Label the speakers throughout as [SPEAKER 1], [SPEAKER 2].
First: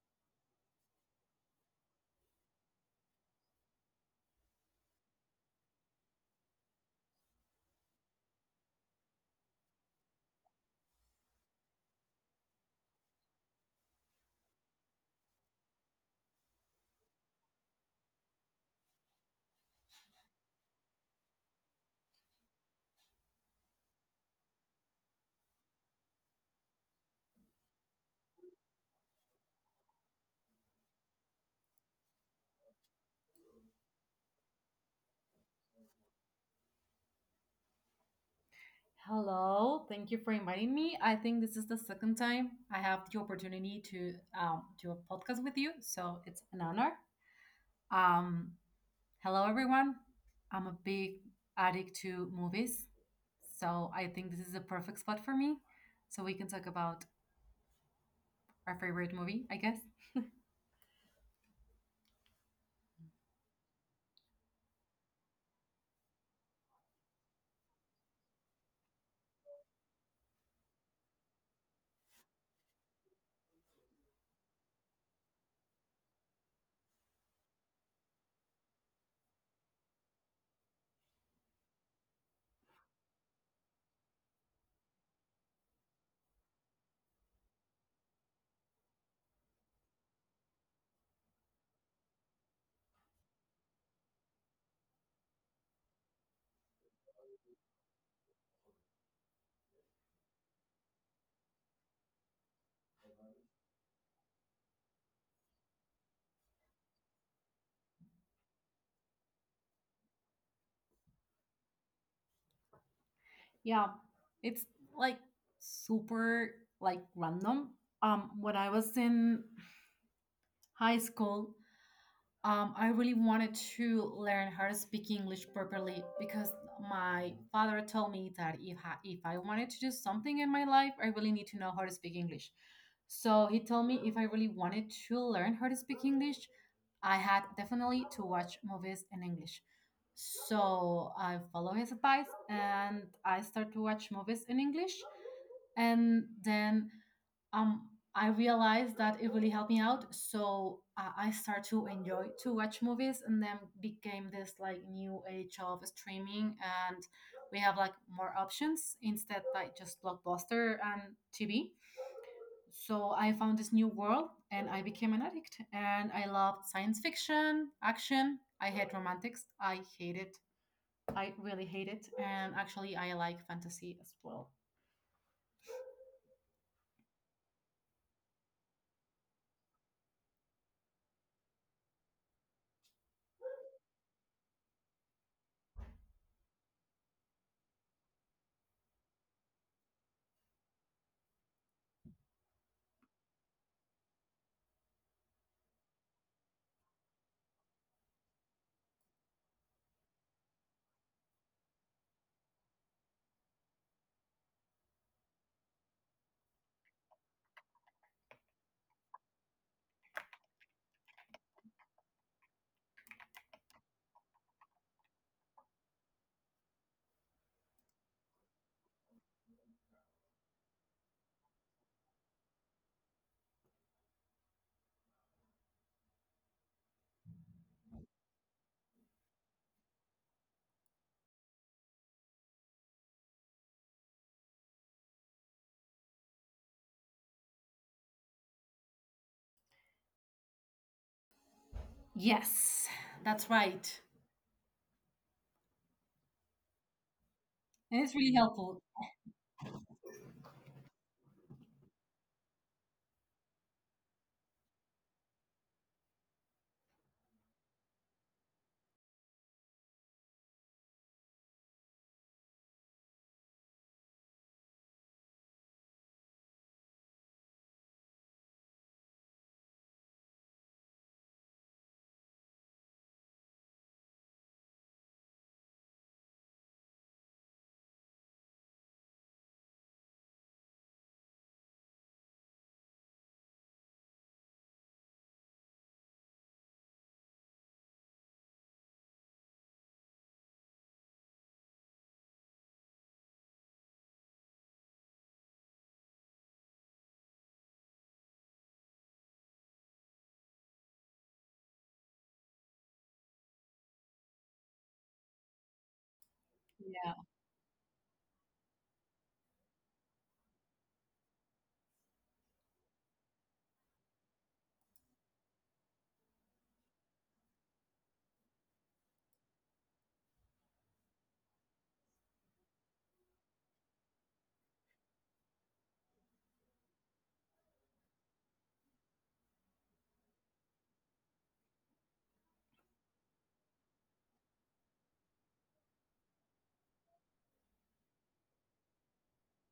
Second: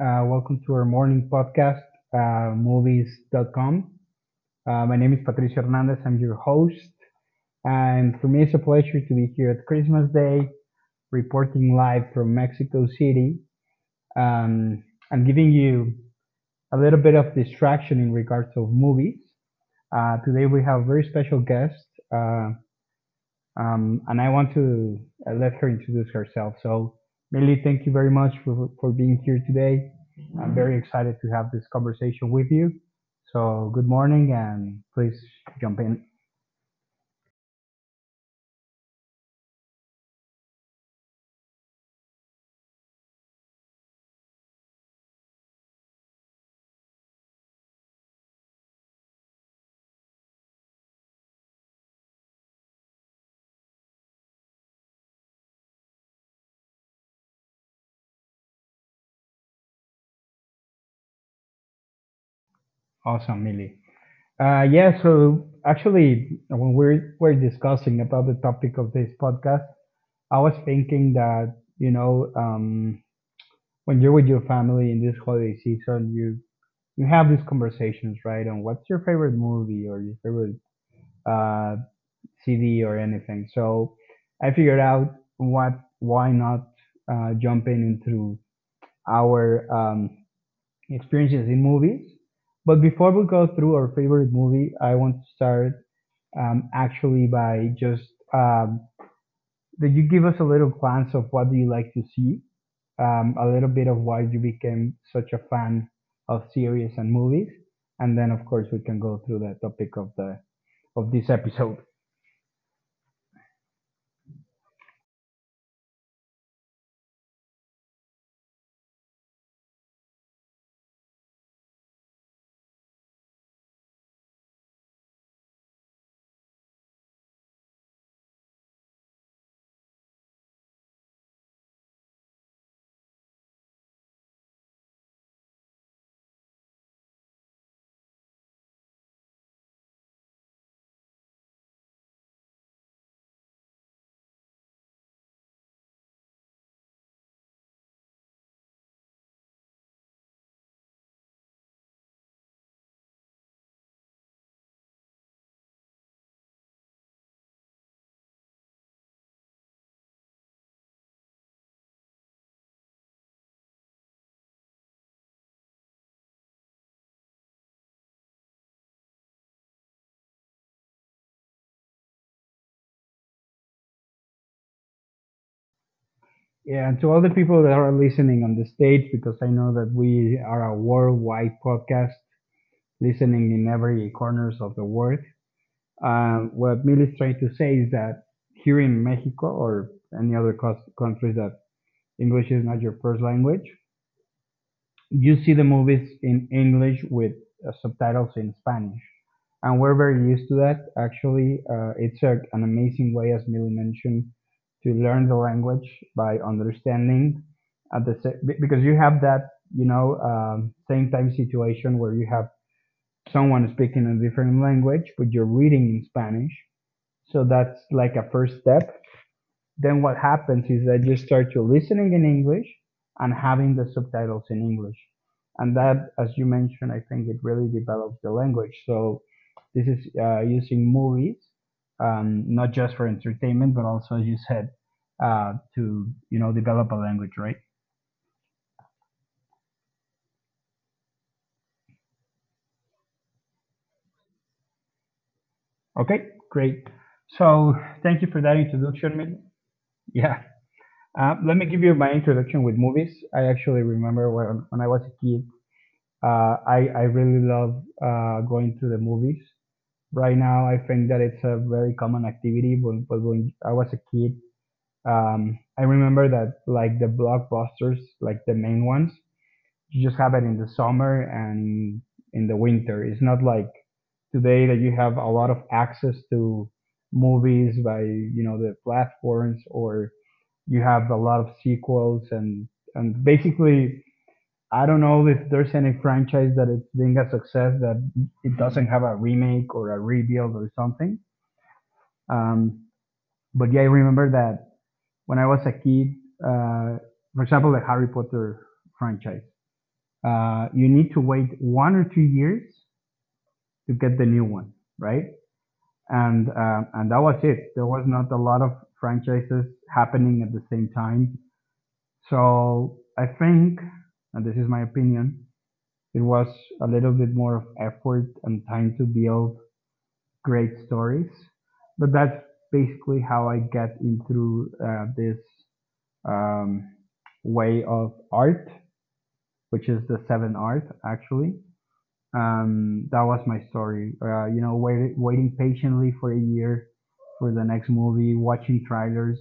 [SPEAKER 1] Welcome to our morning podcast, movies.com. My name is Patricio Hernandez. I'm your host. And for me, it's a pleasure to be here at Christmas Day, reporting live from Mexico City. Um, I'm giving you a little bit of distraction in regards of movies. Today, we have a very special guest. Uh, and I want to let her introduce herself. So, Millie, thank you very much for being here today. I'm very excited to have this conversation with you. So, good morning and please jump in.
[SPEAKER 2] Hello, thank you for inviting me. I think this is the second time I have the opportunity to do a podcast with you, so it's an honor. Um, Hello, everyone. I'm a big addict to movies, so I think this is a perfect spot for me. So we can talk about our favorite movie, I guess.
[SPEAKER 1] Awesome, Millie. Yeah, so actually, when we're discussing about the topic of this podcast, I was thinking that, when you're with your family in this holiday season, you have these conversations, right? On what's your favorite movie or your favorite uh, CD or anything. So I figured out what why not jump in into our experiences in movies. But before we go through our favorite movie, I want to start actually by just um, that you give us a little glance of what do you like to see, a little bit of why you became such a fan of series and movies, and then of course we can go through the topic of the of this episode.
[SPEAKER 2] Yeah, it's like super like random. When I was in high school, I really wanted to learn how to speak English properly because my father told me that if I wanted to do something in my life, I really need to know how to speak English. So he told me if I really wanted to learn how to speak English, I had definitely to watch movies in English. So I follow his advice and I start to watch movies in English. And then um I realized that it really helped me out, so I start to enjoy to watch movies, and then became this like new age of streaming, and we have like more options instead like just blockbuster and tv, so I found this new world and I became an addict, and I loved science fiction action. I hate romantics. I hate it. I really hate it. And actually I like fantasy as well.
[SPEAKER 1] Yeah, and to all the people that are listening on the stage, because I know that we are a worldwide podcast listening in every corners of the world. What Mil is trying to say is that here in Mexico or any other countries that English is not your first language, you see the movies in English with subtitles in Spanish, and we're very used to that. Actually, it's an amazing way, as Millie mentioned, to learn the language by understanding at the because you have that same time situation where you have someone speaking a different language, but you're reading in Spanish. So that's like a first step, then what happens is that you start to listening in English and having the subtitles in English. And that, as you mentioned, I think it really develops the language. So this is using movies, not just for entertainment, but also, as you said, to develop a language, right?
[SPEAKER 2] Yes, that's right.
[SPEAKER 1] Okay, great.
[SPEAKER 2] And it's
[SPEAKER 1] So
[SPEAKER 2] really
[SPEAKER 1] thank you
[SPEAKER 2] helpful.
[SPEAKER 1] for that introduction. Miguel. Yeah. Let me give you my introduction with movies. I actually remember when I was a kid. I really love going to the movies. Right now, I think that it's a very common activity. But when I was a kid, I remember that like the blockbusters, like the main ones, you just have it in the summer and in the winter. It's not like today that you have a lot of access to movies by the platforms, or you have a lot of sequels, and basically I don't know if there's any franchise that it's being a success that it doesn't have a remake or a rebuild or something. Um, but yeah, I remember that when I was a kid, uh, for example, the Harry Potter franchise, you need to wait 1 or 2 years to get the new one, right? And um
[SPEAKER 2] Yeah.
[SPEAKER 1] and that was it. There was not a lot of franchises happening at the same time. So I think, and this is my opinion, it was a little bit more of effort and time to build great stories. But that's basically how I get into this um, way of art, which is the seven art, actually. That was my story. Waiting patiently for a year for the next movie, watching trailers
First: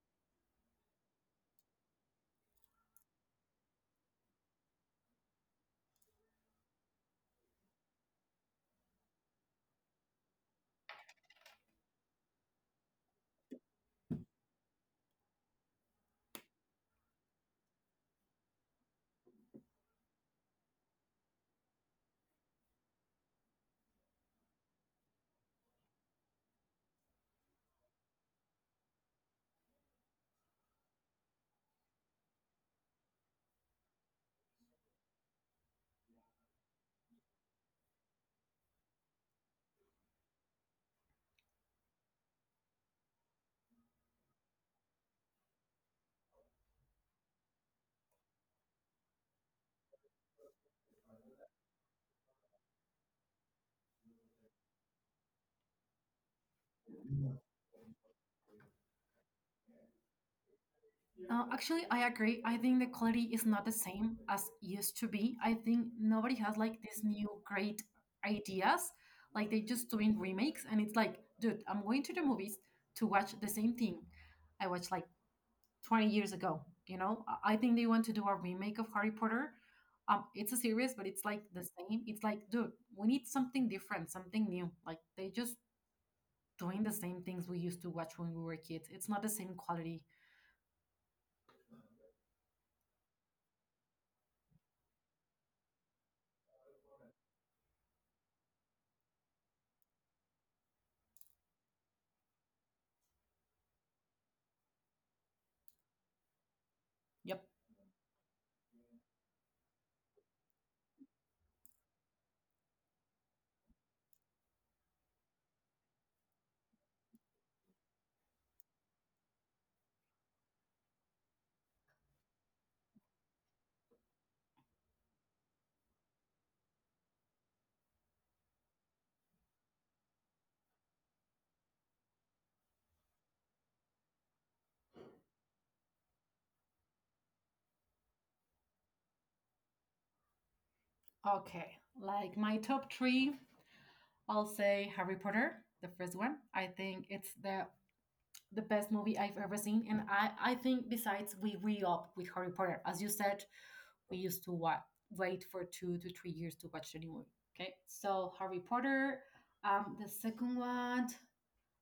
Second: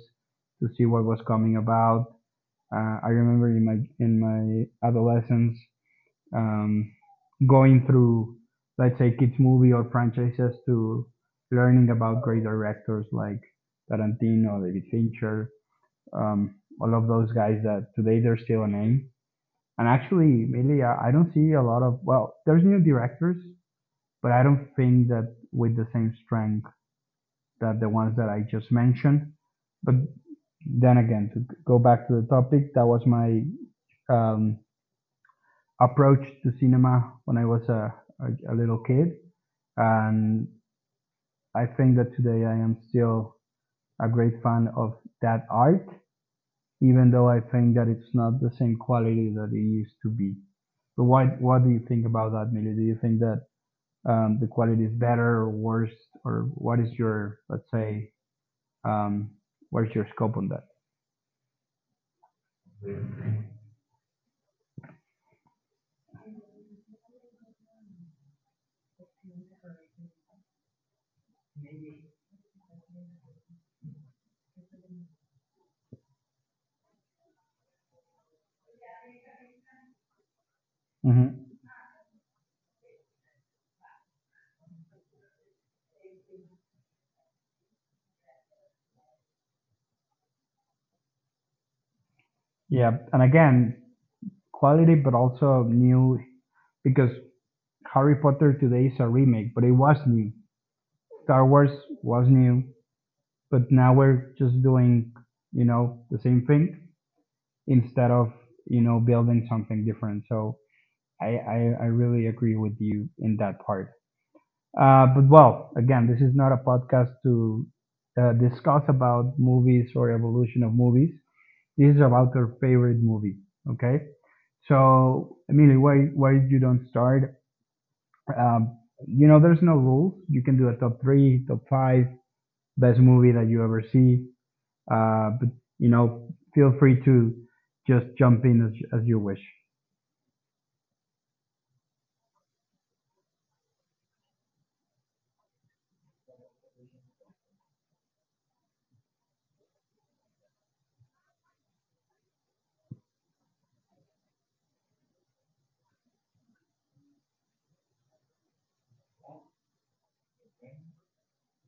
[SPEAKER 1] to see what was coming about. I remember in my adolescence, um, going through, let's say, kids movie or franchises to learning about great directors like Tarantino, David Fincher, all of those guys that today they're still a name. And actually, really, I don't see a lot of, well, there's new directors, but I don't think that with the same strength that the ones that I just mentioned. But then again, to go back to the topic, that was my um, approach to cinema when I was a little kid. And I think that today I am still a great fan of that art, even though I think that it's not the same quality that it used to be. But what do you think about that, Millie? Do you think that the quality is better or worse, or what is your, let's say, um, where's your scope on that?
[SPEAKER 2] Actually, I agree. I think the quality is not the same as used to be. I think nobody has like these new great ideas. Like they just doing remakes, and it's like, dude, I'm going to the movies to watch the same thing I watched like 20 years ago. You know, I think they want to do a remake of Harry Potter. It's a series, but it's like
[SPEAKER 1] Hmm.
[SPEAKER 2] the same. It's like, dude, we need something different, something new. Like they just doing the same things we used to watch when we were kids. It's not the same quality.
[SPEAKER 1] Yeah, and again, quality, but also new, because Harry Potter today is a remake, but it was new. Star Wars was new. But now we're just doing the same thing
[SPEAKER 2] Yep.
[SPEAKER 1] instead of building something different. So I really agree with you in that part. But well, again, this is not a podcast to discuss about movies or evolution of movies. This is about our favorite movie. Okay, so Emilio, why you don't start, um, there's no rules. You can do a top three, top five best movie that you ever see. But you know, feel free to just jump in as you wish.
[SPEAKER 2] Okay, like my top three, I'll say Harry Potter, the first one. I think it's the best movie I've ever seen, and I think besides we re up with Harry Potter, as you said, we used to wait for 2 to 3 years to watch the new movie. Okay, so Harry Potter. The second one,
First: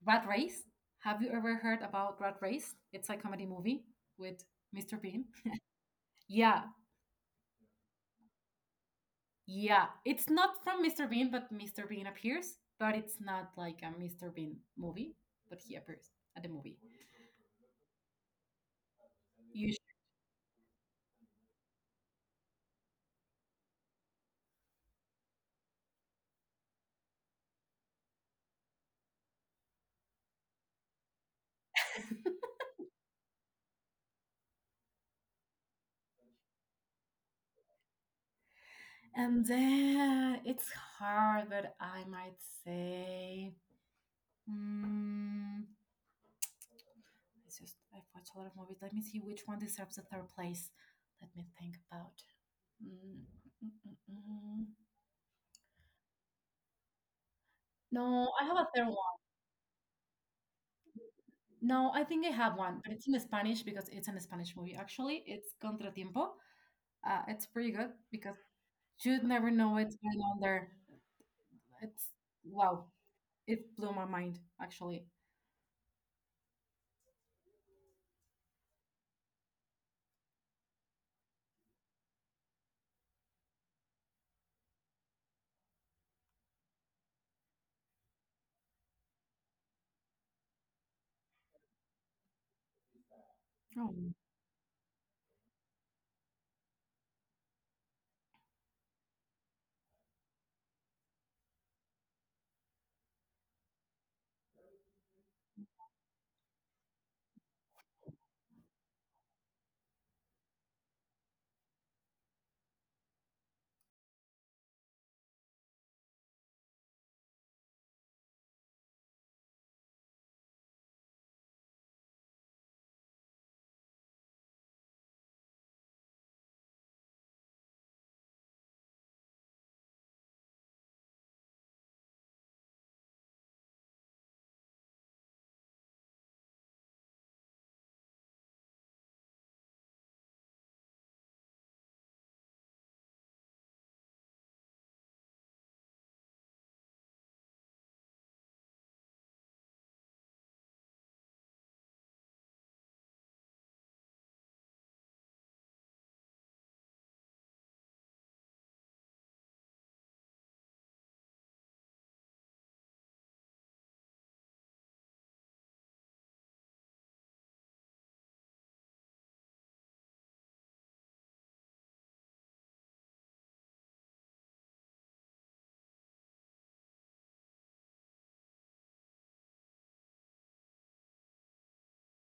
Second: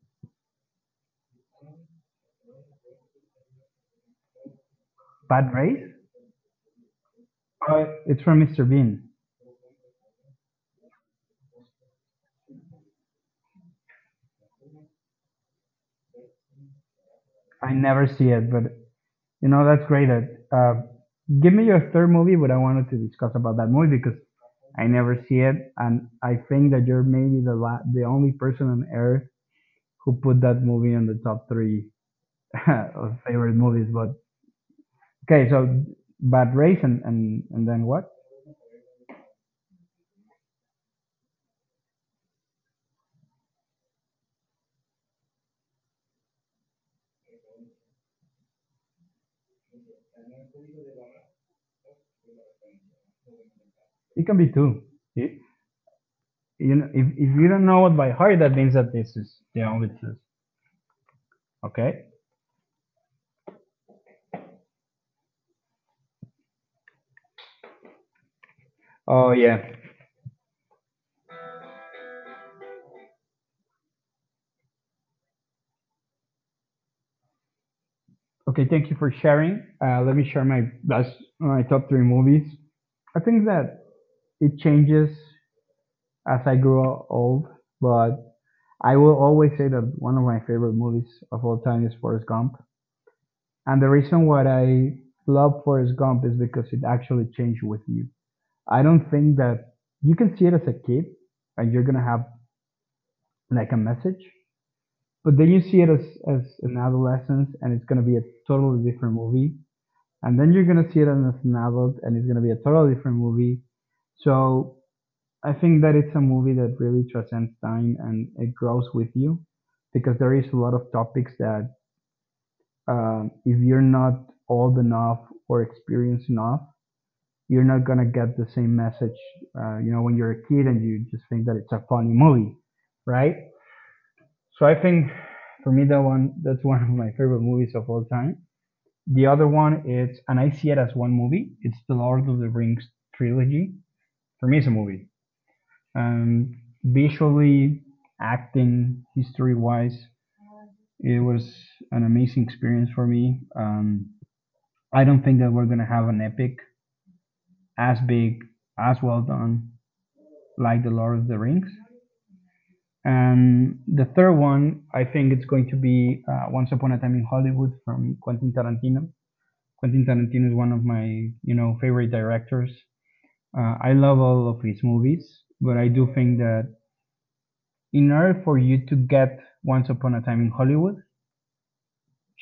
[SPEAKER 2] Rat Race. Have you ever heard about Rat Race? It's a comedy movie with Mr. Bean.
[SPEAKER 1] Bad race?
[SPEAKER 2] Yeah,
[SPEAKER 1] It's from Mr. Bean.
[SPEAKER 2] yeah, it's not from Mr. Bean, but Mr. Bean appears, but it's not like a Mr. Bean movie, but he appears at the movie.
[SPEAKER 1] I never see it, but you know that's
[SPEAKER 2] Usu-
[SPEAKER 1] great. Uh, Give me your third movie, but I wanted to discuss about that movie because I never see it, and I think that you're maybe the the only person on earth who put that movie on the top three of favorite movies. But okay, so Bad Race, and then what?
[SPEAKER 2] And then it's hard, but I might say, mm, it's just I've watched a lot of movies. Let me see which one deserves the third place. Let me think about. Mm, mm, mm,
[SPEAKER 1] It can
[SPEAKER 2] mm.
[SPEAKER 1] be two. It, You know, if you don't know it
[SPEAKER 2] No,
[SPEAKER 1] by
[SPEAKER 2] I have a
[SPEAKER 1] heart, that
[SPEAKER 2] third
[SPEAKER 1] means
[SPEAKER 2] one.
[SPEAKER 1] that this is the only truth.
[SPEAKER 2] No, I think I
[SPEAKER 1] Okay.
[SPEAKER 2] have one, but it's in Spanish because it's an Spanish movie. Actually, it's Contratiempo. It's pretty good because you'd never know
[SPEAKER 1] Oh
[SPEAKER 2] what's
[SPEAKER 1] yeah.
[SPEAKER 2] going on there. It's, wow, it blew my mind actually.
[SPEAKER 1] Okay. Thank you for sharing. Let me share my top three movies. I think that it changes as I grow old, but I will always say that one of my favorite movies of all time is Forrest Gump. And the
[SPEAKER 2] Oh.
[SPEAKER 1] reason why I love Forrest Gump is because it actually changed with you. I don't think that you can see it as a kid and you're gonna have like a message, but then you see it as an adolescence, and it's gonna be a totally different movie. And then you're gonna see it as an adult, and it's gonna be a totally different movie. So I think that it's a movie that really transcends time and it grows with you, because there is a lot of topics that, if you're not old enough or experienced enough, you're not gonna get the same message. When you're a kid and you just think that it's a funny movie, right? So I think for me that's one of my favorite movies of all time. The other one is, and I see it as one movie, it's the Lord of the Rings trilogy. For me, it's a movie. Um, Visually, acting, history-wise, it was an amazing experience for me. I don't think that we're gonna have an epic as big, as well done like the Lord of the Rings. And the third one, I think it's going to be Once Upon a Time in Hollywood from Quentin Tarantino. Quentin Tarantino is one of my favorite directors. I love all of his movies, but I do think that in order for you to get Once Upon a Time in Hollywood,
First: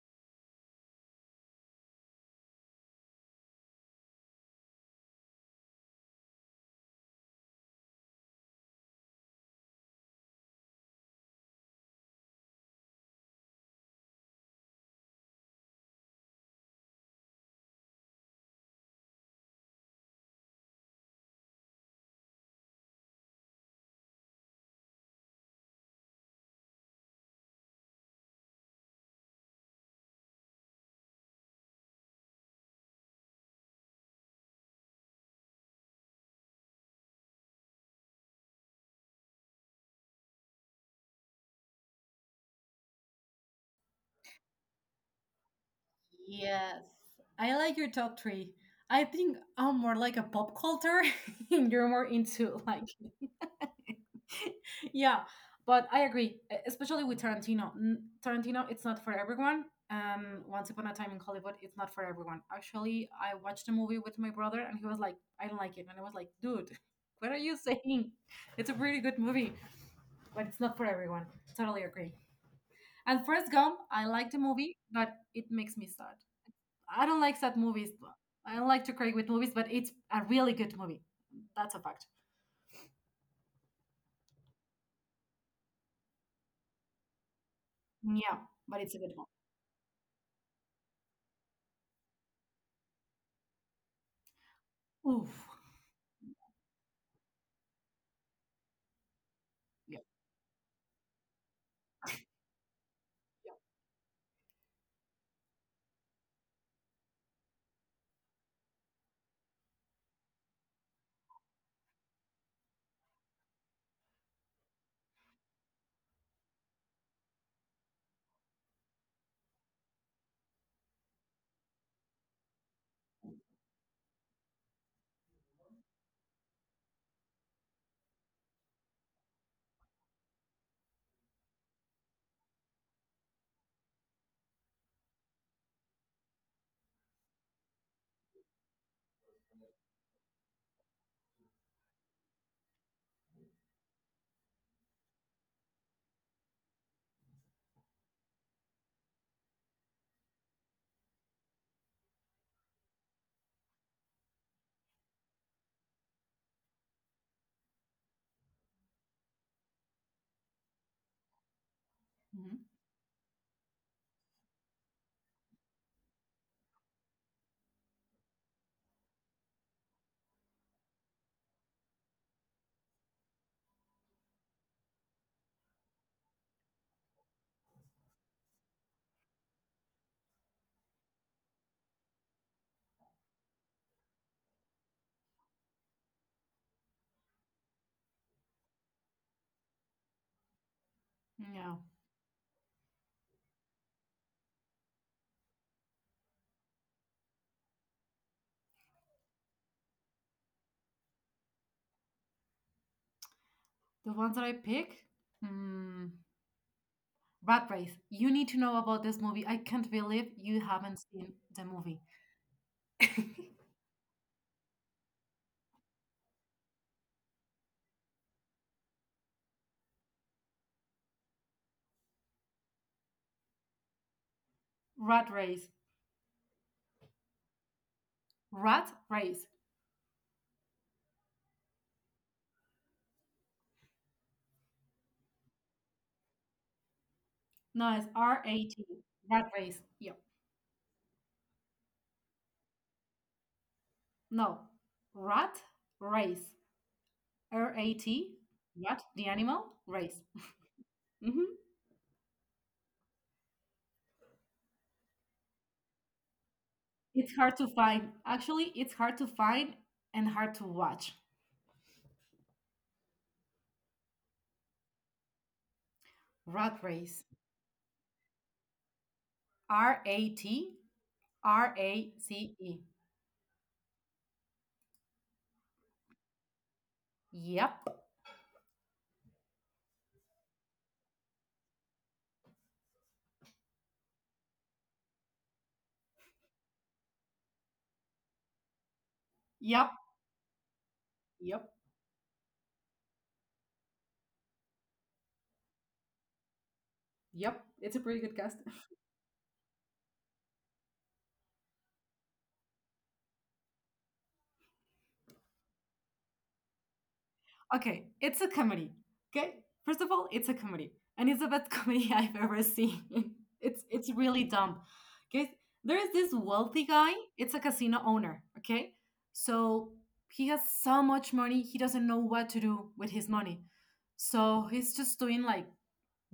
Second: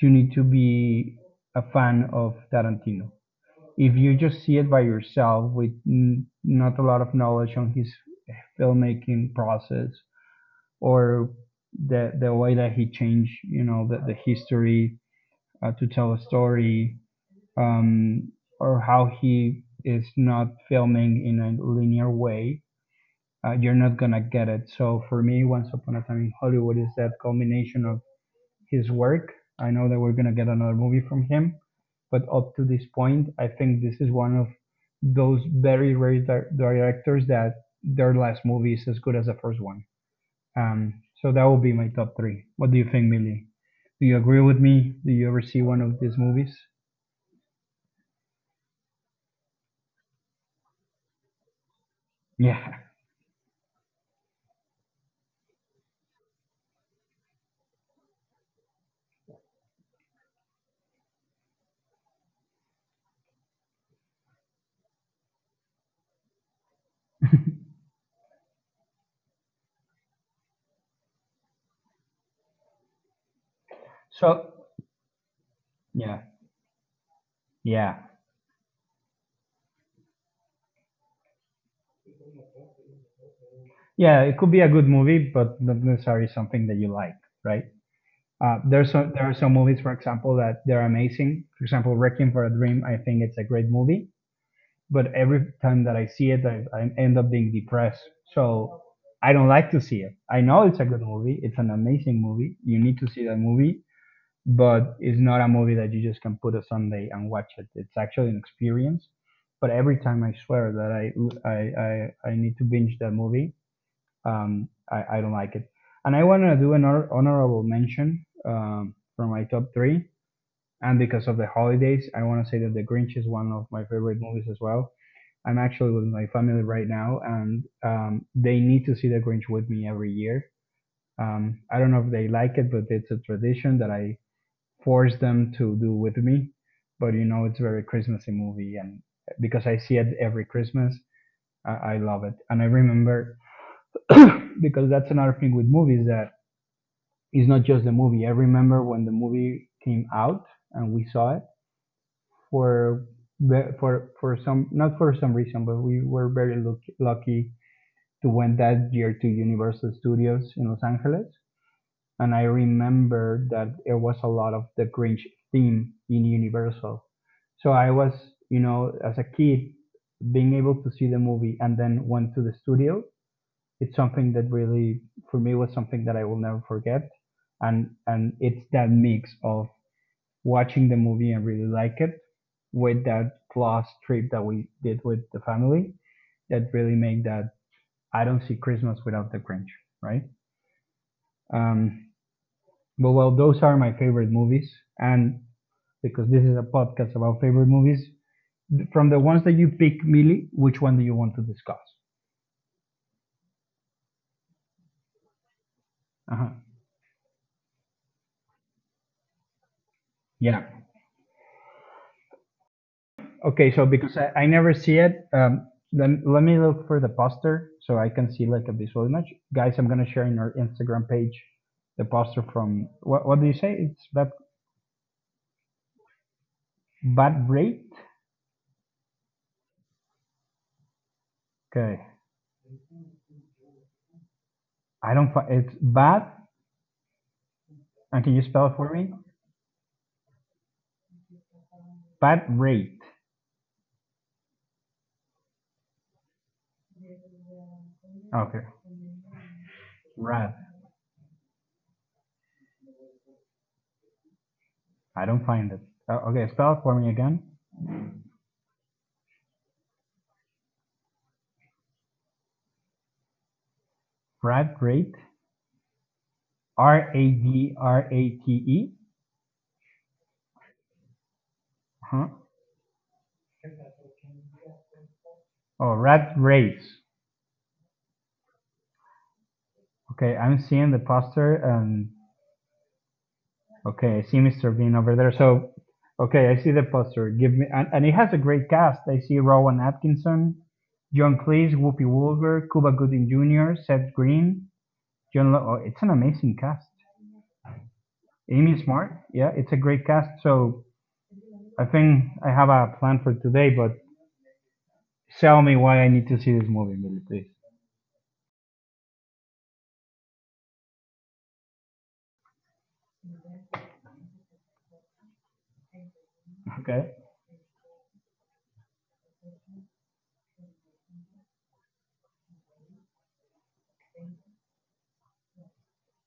[SPEAKER 1] you need to be a fan of Tarantino. If you just see it by yourself with not a lot of knowledge on his filmmaking process, or the way that he changed, the history, to tell a story, um, or how he is not filming in a linear way, you're not gonna get it. So for me, Once Upon a Time in Hollywood is that combination of his work. I know that we're gonna get another movie from him, but up to this point, I think this is one of those very rare directors that their last movie is as good as the first one. So that would be my top three. What do you think, Millie? Do you agree with me? Do you ever see one of these movies?
[SPEAKER 2] Yes, I like your top three. I think I'm more like a pop culture, and you're more into like
[SPEAKER 1] Yeah.
[SPEAKER 2] yeah, but I agree, especially with Tarantino. Tarantino, it's not for everyone. Once Upon a Time in Hollywood, it's not for everyone. Actually, I watched a movie with my brother, and he was like, "I don't like it," and I was like, "Dude, what are you saying? It's a pretty good movie, but it's not for everyone." Totally agree. And First Gump, I like the
[SPEAKER 1] So
[SPEAKER 2] movie, but it makes me sad.
[SPEAKER 1] yeah,
[SPEAKER 2] I don't like sad movies.
[SPEAKER 1] yeah.
[SPEAKER 2] I don't like to cry with movies, but it's a really good movie. That's a fact.
[SPEAKER 1] Yeah, it could be a good movie, but not necessarily something that you like, right?
[SPEAKER 2] Yeah, but it's a
[SPEAKER 1] There's
[SPEAKER 2] good
[SPEAKER 1] there are some movies, for example, that they're amazing. For example, Requiem for a Dream, I think it's a great movie,
[SPEAKER 2] one.
[SPEAKER 1] but
[SPEAKER 2] Oof.
[SPEAKER 1] every time that I see it, I end up being depressed. So I don't like to
[SPEAKER 2] Yeah.
[SPEAKER 1] see it. I know it's a good movie. It's an amazing movie. You need to see that movie, but it's not a movie that you just can put a Sunday and watch it. It's actually an experience. But every time I swear that I need to binge that movie. I don't like it. And I want to do an honorable mention for my top three. And because of the holidays, I want to say that The Grinch is one of my favorite movies as well. I'm actually with my family right now, and they need to see The Grinch with me every year. I don't know if they like it, but it's a tradition that I force them to do with me. But it's a very Christmassy movie, and because I see it every Christmas, I love it. And I remember because that's another thing with movies that it's not just the movie. I remember when the movie came out and we saw it for for some not for some reason, but we were very lucky to went that year to Universal Studios in Los Angeles.
[SPEAKER 2] Yeah. Mhm.
[SPEAKER 1] And I remember that there was a lot of the Grinch theme in Universal. So I was, as a kid, being able to see the movie and then went to the studio it's something that really for me was something that I will never forget. And it's that mix of watching the movie and really like it with that last trip that we did with the family that really made that I don't see Christmas without the Grinch, right?
[SPEAKER 2] Yeah.
[SPEAKER 1] Um, but well, those are my favorite movies, and because this is a podcast about favorite movies, from the ones that you pick, Millie, which one do you want to discuss?
[SPEAKER 2] The ones that I pick? Mm,
[SPEAKER 1] Uh-huh.
[SPEAKER 2] Rat Race. You need to know about this movie. I can't believe you
[SPEAKER 1] Yeah,
[SPEAKER 2] haven't seen the movie.
[SPEAKER 1] okay, so because I never see it, then let me look for the poster so I can see like a visual image. Guys, I'm gonna share in our Instagram page the poster from what do you say? It's bad
[SPEAKER 2] Rat Race.
[SPEAKER 1] bad rate.
[SPEAKER 2] Rat Race.
[SPEAKER 1] Okay, I don't. It's bad.
[SPEAKER 2] No, it's R
[SPEAKER 1] And can you
[SPEAKER 2] A T.
[SPEAKER 1] spell it for me?
[SPEAKER 2] Rat Race. Yeah,
[SPEAKER 1] Bad rate.
[SPEAKER 2] no. Rat Race. Rat.
[SPEAKER 1] Okay,
[SPEAKER 2] Rat, the animal, race.
[SPEAKER 1] rad.
[SPEAKER 2] Hmm.
[SPEAKER 1] I don't find it. Okay, spell it for me
[SPEAKER 2] It's
[SPEAKER 1] again.
[SPEAKER 2] hard to find. Actually, it's hard to find and hard to watch.
[SPEAKER 1] Rad rate.
[SPEAKER 2] Rat
[SPEAKER 1] R
[SPEAKER 2] Race.
[SPEAKER 1] A D R A T E.
[SPEAKER 2] R A T R A
[SPEAKER 1] Huh?
[SPEAKER 2] C E.
[SPEAKER 1] Oh, rat race.
[SPEAKER 2] Yep.
[SPEAKER 1] Okay, I'm seeing the poster and okay, I see Mr. Bean over there. So, okay, I see the poster. Give me, and it has a great cast. I see Rowan
[SPEAKER 2] Yep,
[SPEAKER 1] Atkinson, John
[SPEAKER 2] yep,
[SPEAKER 1] Cleese, Whoopi Goldberg, Cuba Gooding Jr., Seth Green, John. Oh, it's an amazing cast.
[SPEAKER 2] yep. It's a pretty good cast.
[SPEAKER 1] Amy Smart. Yeah, it's a great cast. So, I think I have a plan for today. But tell me why I need to see this movie, Billy, please.
[SPEAKER 2] Okay, it's a comedy. Okay, first of all, it's a comedy, and it's the best comedy I've ever seen. It's really dumb. Okay, there is this wealthy guy.
[SPEAKER 1] Okay.
[SPEAKER 2] It's a casino owner. Okay, so he has so much money, he doesn't know what to do with his money. So he's just doing like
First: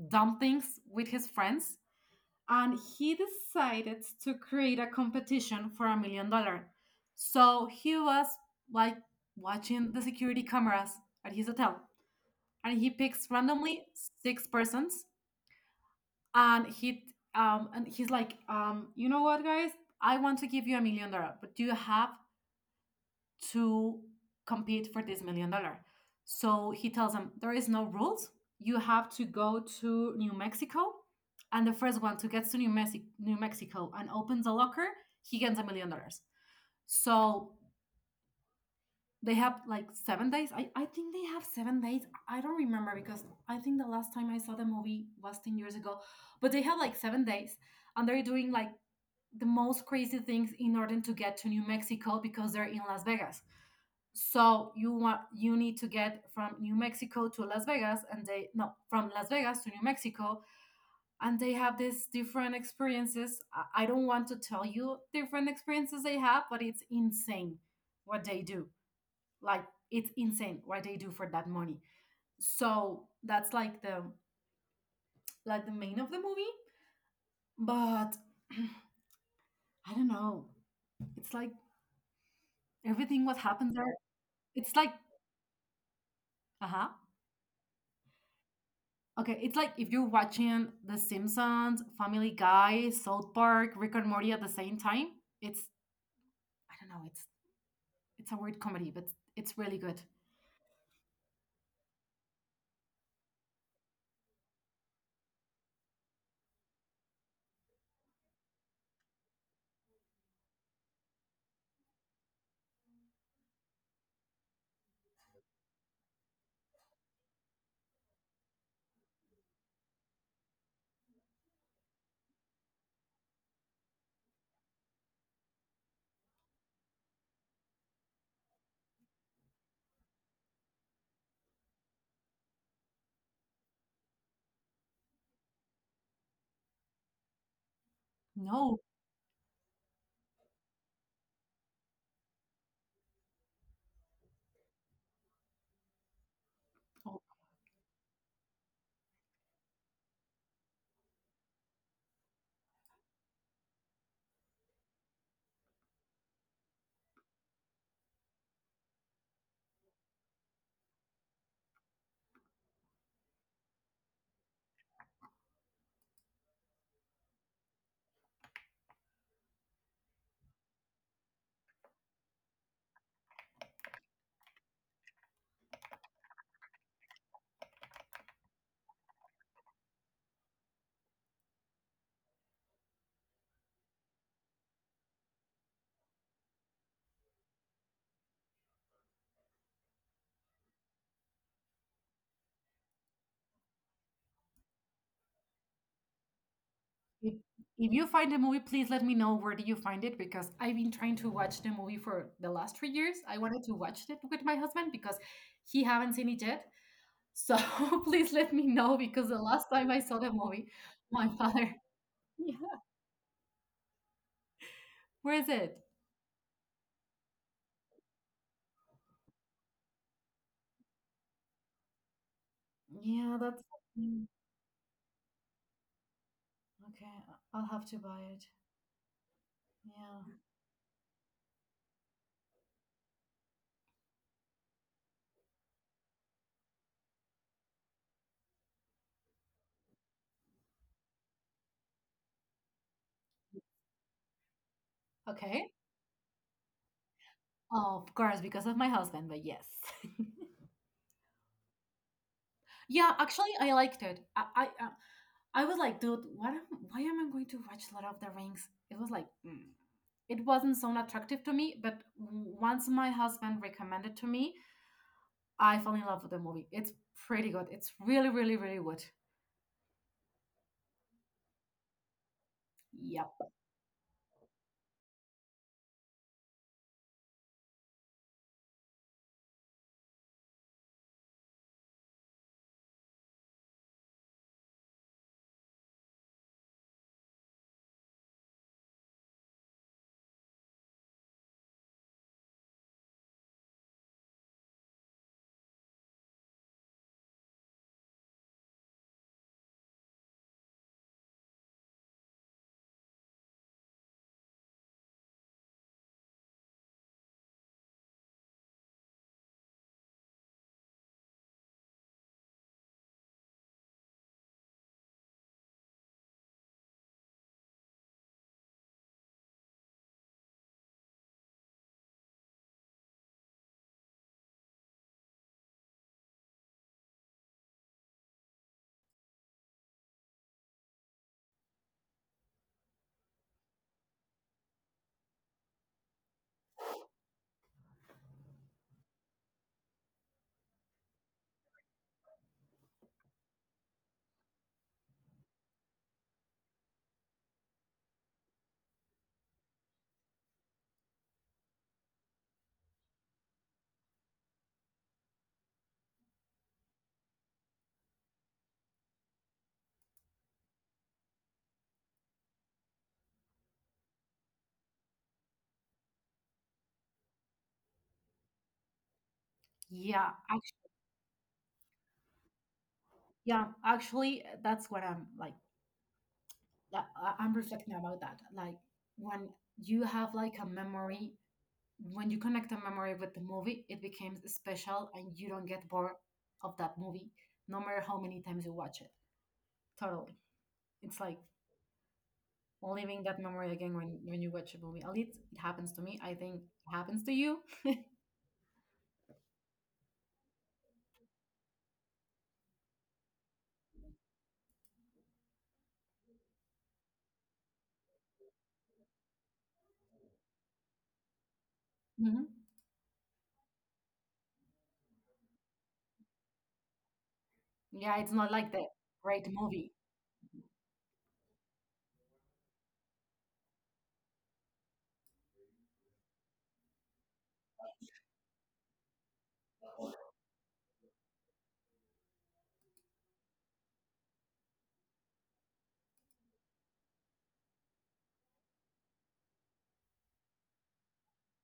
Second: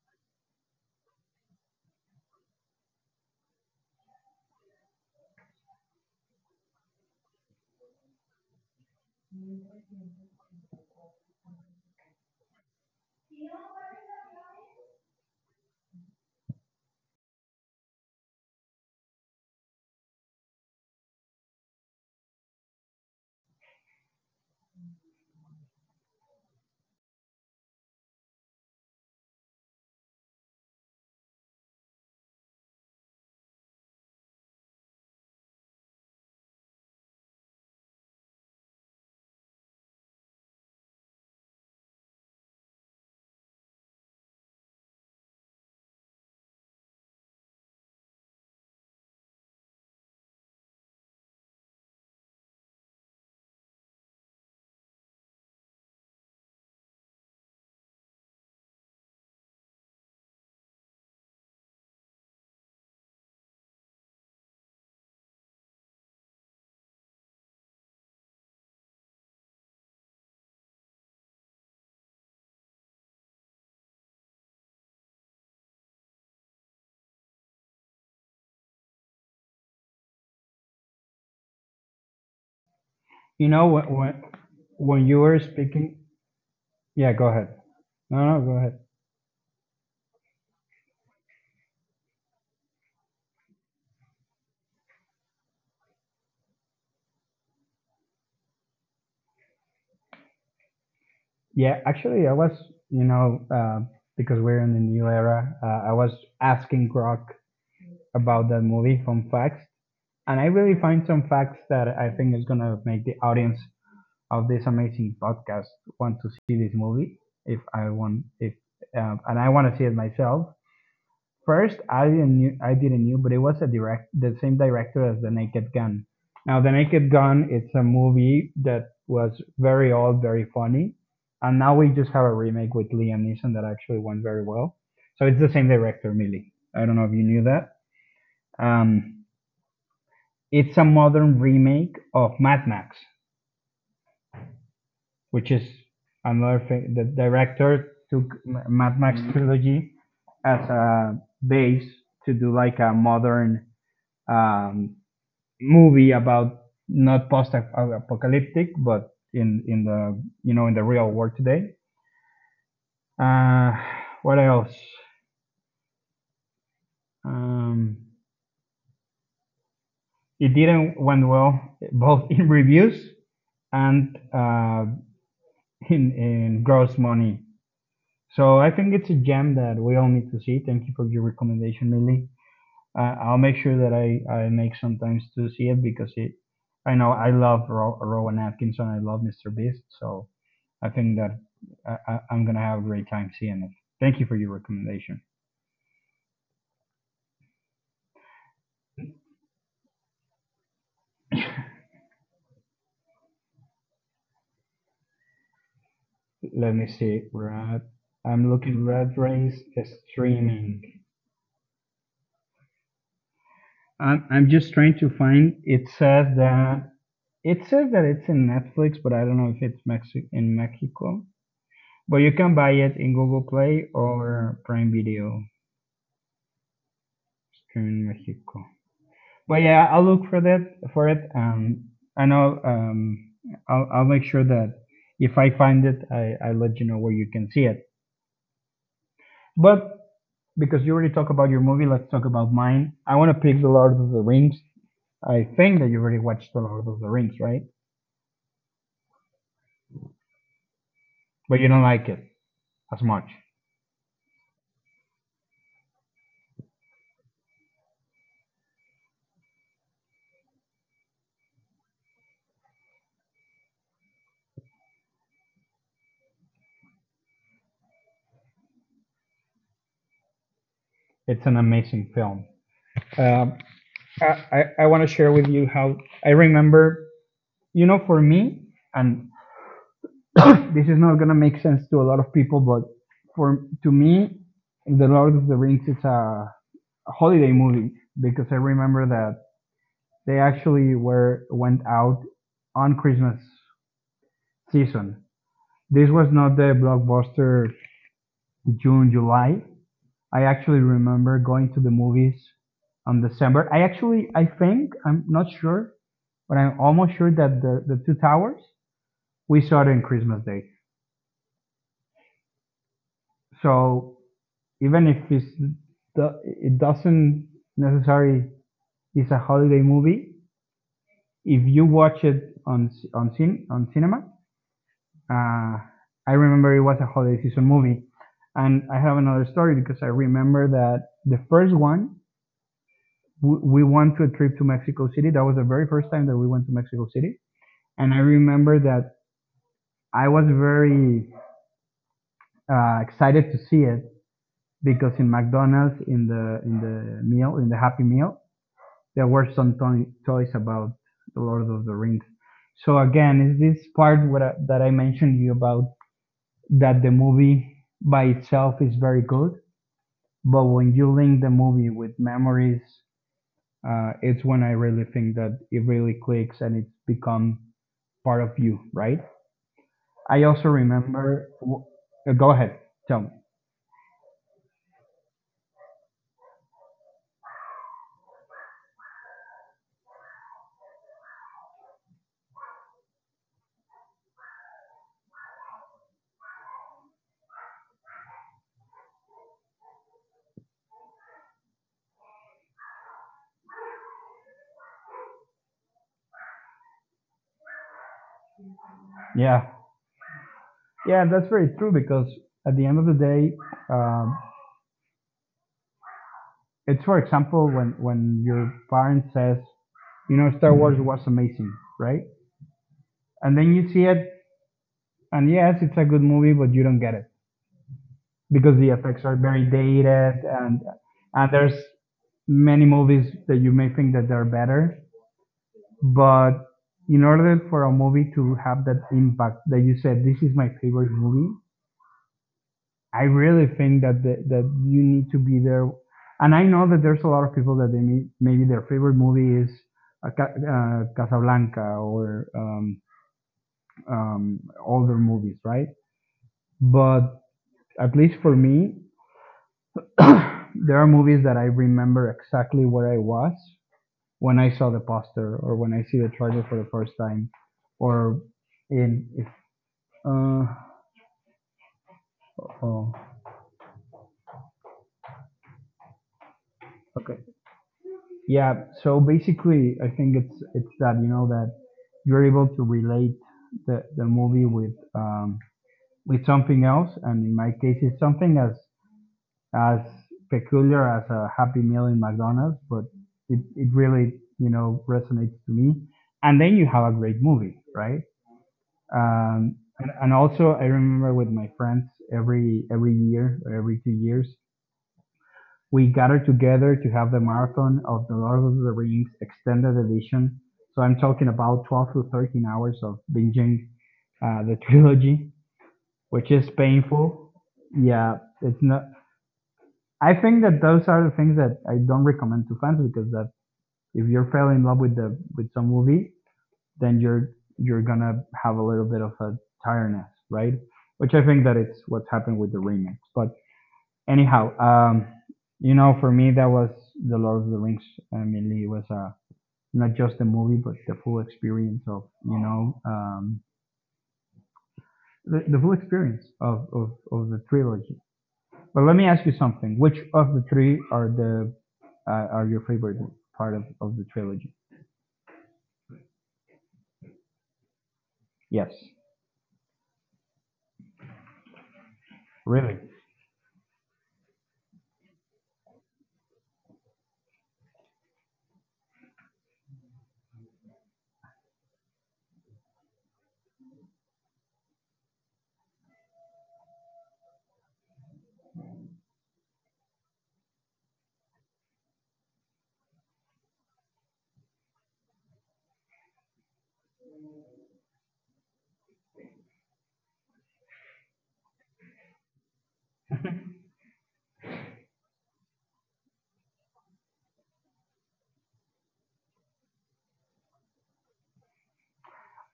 [SPEAKER 2] dumb things with his friends, and he decided to create a competition for $1 million. So he was like watching the security cameras at his hotel, and he picks randomly six persons, and he's like, you know what guys, I want to give you $1 million, but do you have to compete for this $1 million. So he tells them there is no rules. You have to go to New Mexico, and the first one to get to New Mexico and opens a locker, he gets $1 million. So they have like 7 days. I think they have 7 days. I don't remember because I think the last time I saw the movie was 10 years ago. But they have like 7 days, and they're doing like the most crazy things in order to get to New Mexico because they're in Las Vegas, so you want you need to get from New Mexico to Las Vegas, and they no from Las Vegas to New Mexico. And they have these different experiences. I don't want to tell you different experiences they have, but it's insane what they do. Like it's insane what they do for that money. So that's like the main of the movie. But I don't know. It's like everything what
[SPEAKER 1] You know
[SPEAKER 2] happens
[SPEAKER 1] when
[SPEAKER 2] there.
[SPEAKER 1] when
[SPEAKER 2] It's like.
[SPEAKER 1] when you were speaking.
[SPEAKER 2] Uh huh.
[SPEAKER 1] Yeah, go ahead. No, no, go ahead.
[SPEAKER 2] Okay, it's like if you're watching The Simpsons, Family Guy, South Park, Rick and Morty at the same time. It's, I don't know, it's a weird comedy, but it's really good.
[SPEAKER 1] Yeah, actually, I was, you know, uh, because we're in the new era, I was asking Grok about that movie, fun facts, and I really find some facts that I think is gonna make the audience of this amazing podcast want to see this movie. If I want, if and I want to see it myself. First, I didn't knew, but it was a direct the same director as The Naked Gun. Now, The Naked Gun, it's a movie that was very old, very funny, and now we just have a remake with Liam Neeson that actually went very well. So it's the same director, Millie. I don't know if you knew that. Um,
[SPEAKER 2] No.
[SPEAKER 1] it's a modern remake of Mad Max, which is another thing. The
[SPEAKER 2] Oh.
[SPEAKER 1] director took Mad Max trilogy as a base to do like a modern um, movie about not post-apocalyptic, but in the real world today. Uh, what else? Um, it didn't went well both in reviews and in gross money. So I think it's a gem that we all need to see. Thank you for your recommendation, Millie. I'll make sure that I make some times to see it because it I know I love Rowan Atkinson. I love Mr. Beast. So I think that I'm gonna have a great time seeing it. Thank you for your recommendation.
[SPEAKER 2] If, if you find the movie, please let me know where do you find it because I've been trying to watch the movie for the last 3 years. I wanted to watch it with my husband because he haven't seen it
[SPEAKER 1] Let
[SPEAKER 2] yet.
[SPEAKER 1] me see.
[SPEAKER 2] So
[SPEAKER 1] Red.
[SPEAKER 2] please
[SPEAKER 1] I'm
[SPEAKER 2] let me
[SPEAKER 1] looking
[SPEAKER 2] know
[SPEAKER 1] Red
[SPEAKER 2] because the
[SPEAKER 1] Race
[SPEAKER 2] last time I saw the movie,
[SPEAKER 1] streaming.
[SPEAKER 2] my father. Yeah.
[SPEAKER 1] I'm just trying to
[SPEAKER 2] Where is
[SPEAKER 1] find. It
[SPEAKER 2] it?
[SPEAKER 1] says that it's in Netflix, but I don't know if it's in Mexico. But you can buy it in Google
[SPEAKER 2] Yeah, that's
[SPEAKER 1] Play or Prime Video.
[SPEAKER 2] okay, will have
[SPEAKER 1] Streaming
[SPEAKER 2] to
[SPEAKER 1] in
[SPEAKER 2] buy it.
[SPEAKER 1] Mexico. But yeah, I'll look
[SPEAKER 2] Yeah.
[SPEAKER 1] for that for it. And I'll make sure that if I find it, I let you know where you can see it. But because you already talked about your movie, let's talk about mine. I want to pick The Lord of the Rings. I
[SPEAKER 2] Okay.
[SPEAKER 1] think that you already watched The Lord of the Rings, right?
[SPEAKER 2] Oh, of course, because of my husband, but yes.
[SPEAKER 1] But you don't like it as
[SPEAKER 2] Yeah,
[SPEAKER 1] much.
[SPEAKER 2] actually, I liked it. I was like, dude, why am I going to watch Lord of the Rings? It was like. It wasn't so attractive to me, but once my husband recommended to me, I fell in love with the movie. It's pretty good. It's really, really, really good.
[SPEAKER 1] It's an amazing film. Um,
[SPEAKER 2] Yep.
[SPEAKER 1] I want to share with you how I remember. You know, for me, and this is not gonna make sense to a lot of people, but for to me, The Lord of the Rings is a holiday movie because I remember that they actually were went out on Christmas season. This was not the blockbuster June July. I actually remember going to the movies on December. I think I'm not sure, but I'm almost sure that the Two Towers we saw it on Christmas Day. So even if it's it doesn't necessarily is a holiday movie. If you watch it on cinema, uh, I remember it was a holiday season movie, and I have another story because I remember that the first one we went to a trip to Mexico City. That was the very first time that we went to Mexico City, and I remember that I was very excited to see it because in McDonald's, in the meal, in the Happy Meal, there were some toys about the Lord of the Rings. So again, is this part that I mentioned to you about that the movie by itself is very good, but when you link the movie with memories, it's when I really think that it really clicks and it's become part of you, right?
[SPEAKER 2] Yeah.
[SPEAKER 1] I also
[SPEAKER 2] Actually,
[SPEAKER 1] remember. Go ahead, tell me.
[SPEAKER 2] yeah. Actually, that's what I'm like I'm reflecting about that. Like when you have like a memory, when you connect a memory with the movie, it becomes special and you don't get bored of that movie, no matter how many times you watch it. Totally. It's like living that memory again when you watch a movie. At least it happens to me. I think it happens to you.
[SPEAKER 1] Yeah, yeah, that's very true because at the end of the day, um, it's for example when your parent says, Star Wars was amazing, right?
[SPEAKER 2] Hmm.
[SPEAKER 1] And then you see it, and yes, it's a good movie, but you don't get it
[SPEAKER 2] Yeah, it's not
[SPEAKER 1] because
[SPEAKER 2] like
[SPEAKER 1] the
[SPEAKER 2] the
[SPEAKER 1] effects are
[SPEAKER 2] great
[SPEAKER 1] very
[SPEAKER 2] movie.
[SPEAKER 1] dated, and there's many movies that you may think that they're better, but in order for a movie to have that impact that you said this is my favorite movie, I really think that that you need to be there. And I know that there's a lot of people that they maybe their favorite movie is Casablanca or older movies, right? But at least for me, there are movies that I remember exactly where I was when I saw the poster or when I see the trailer for the first time, or in if uh, oh, okay. Yeah, so basically, I think it's that you know that you're able to relate the movie with something else, and in my case, it's something as peculiar as a Happy Meal in McDonald's, but it really resonates to me. And then you have a great movie, right? And also, I remember with my friends every year or every 2 years, we gathered together to have the marathon of the Lord of the Rings extended edition. So I'm talking about 12 to 13 hours of binging the trilogy, which is painful. Yeah, it's not. I think that those are the things that I don't recommend to fans because that if you're fell in love with some movie, then you're gonna have a little bit of a tiredness, right? Which I think that it's what's happened with the remakes. But anyhow, for me that was the Lord of the Rings. I mean, it was not just the movie, but the full experience of the full experience of the trilogy. But let me ask you something: Which of the three are the are your favorite part of the trilogy? Yes, really.